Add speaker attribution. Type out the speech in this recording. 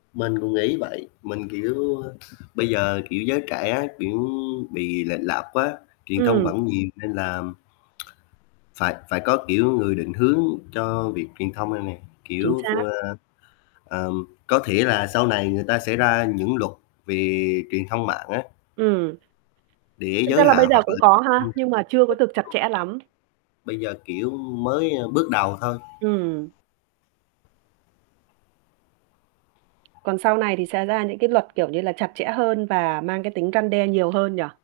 Speaker 1: Mình cũng nghĩ vậy, mình, kiểu, ơ, bây giờ, kiểu, giới trẻ, kiểu, bị lệch lạc quá, truyền thông
Speaker 2: Ừm.
Speaker 1: bẩn nhiều nên là phải phải có, kiểu, người định hướng cho việc truyền thông này nè,
Speaker 2: Chính
Speaker 1: kiểu, ph
Speaker 2: xác.
Speaker 1: ơ, ờm, có thể là sau này người ta sẽ ra những luật về truyền thông mạng á.
Speaker 2: Ừm.
Speaker 1: Để
Speaker 2: Thực ra
Speaker 1: giới
Speaker 2: là bây
Speaker 1: hạn,
Speaker 2: giờ
Speaker 1: hoặc
Speaker 2: cũng
Speaker 1: là
Speaker 2: có ha,
Speaker 1: ừm, [unintelligible]
Speaker 2: nhưng mà chưa có được chặt chẽ lắm.
Speaker 1: Bây giờ, kiểu, mới, ơ, bước đầu thôi.
Speaker 2: Ừm. Còn sau này thì sẽ ra những cái luật, kiểu như là, chặt chẽ hơn và mang cái tính răn đe nhiều hơn nhỉ?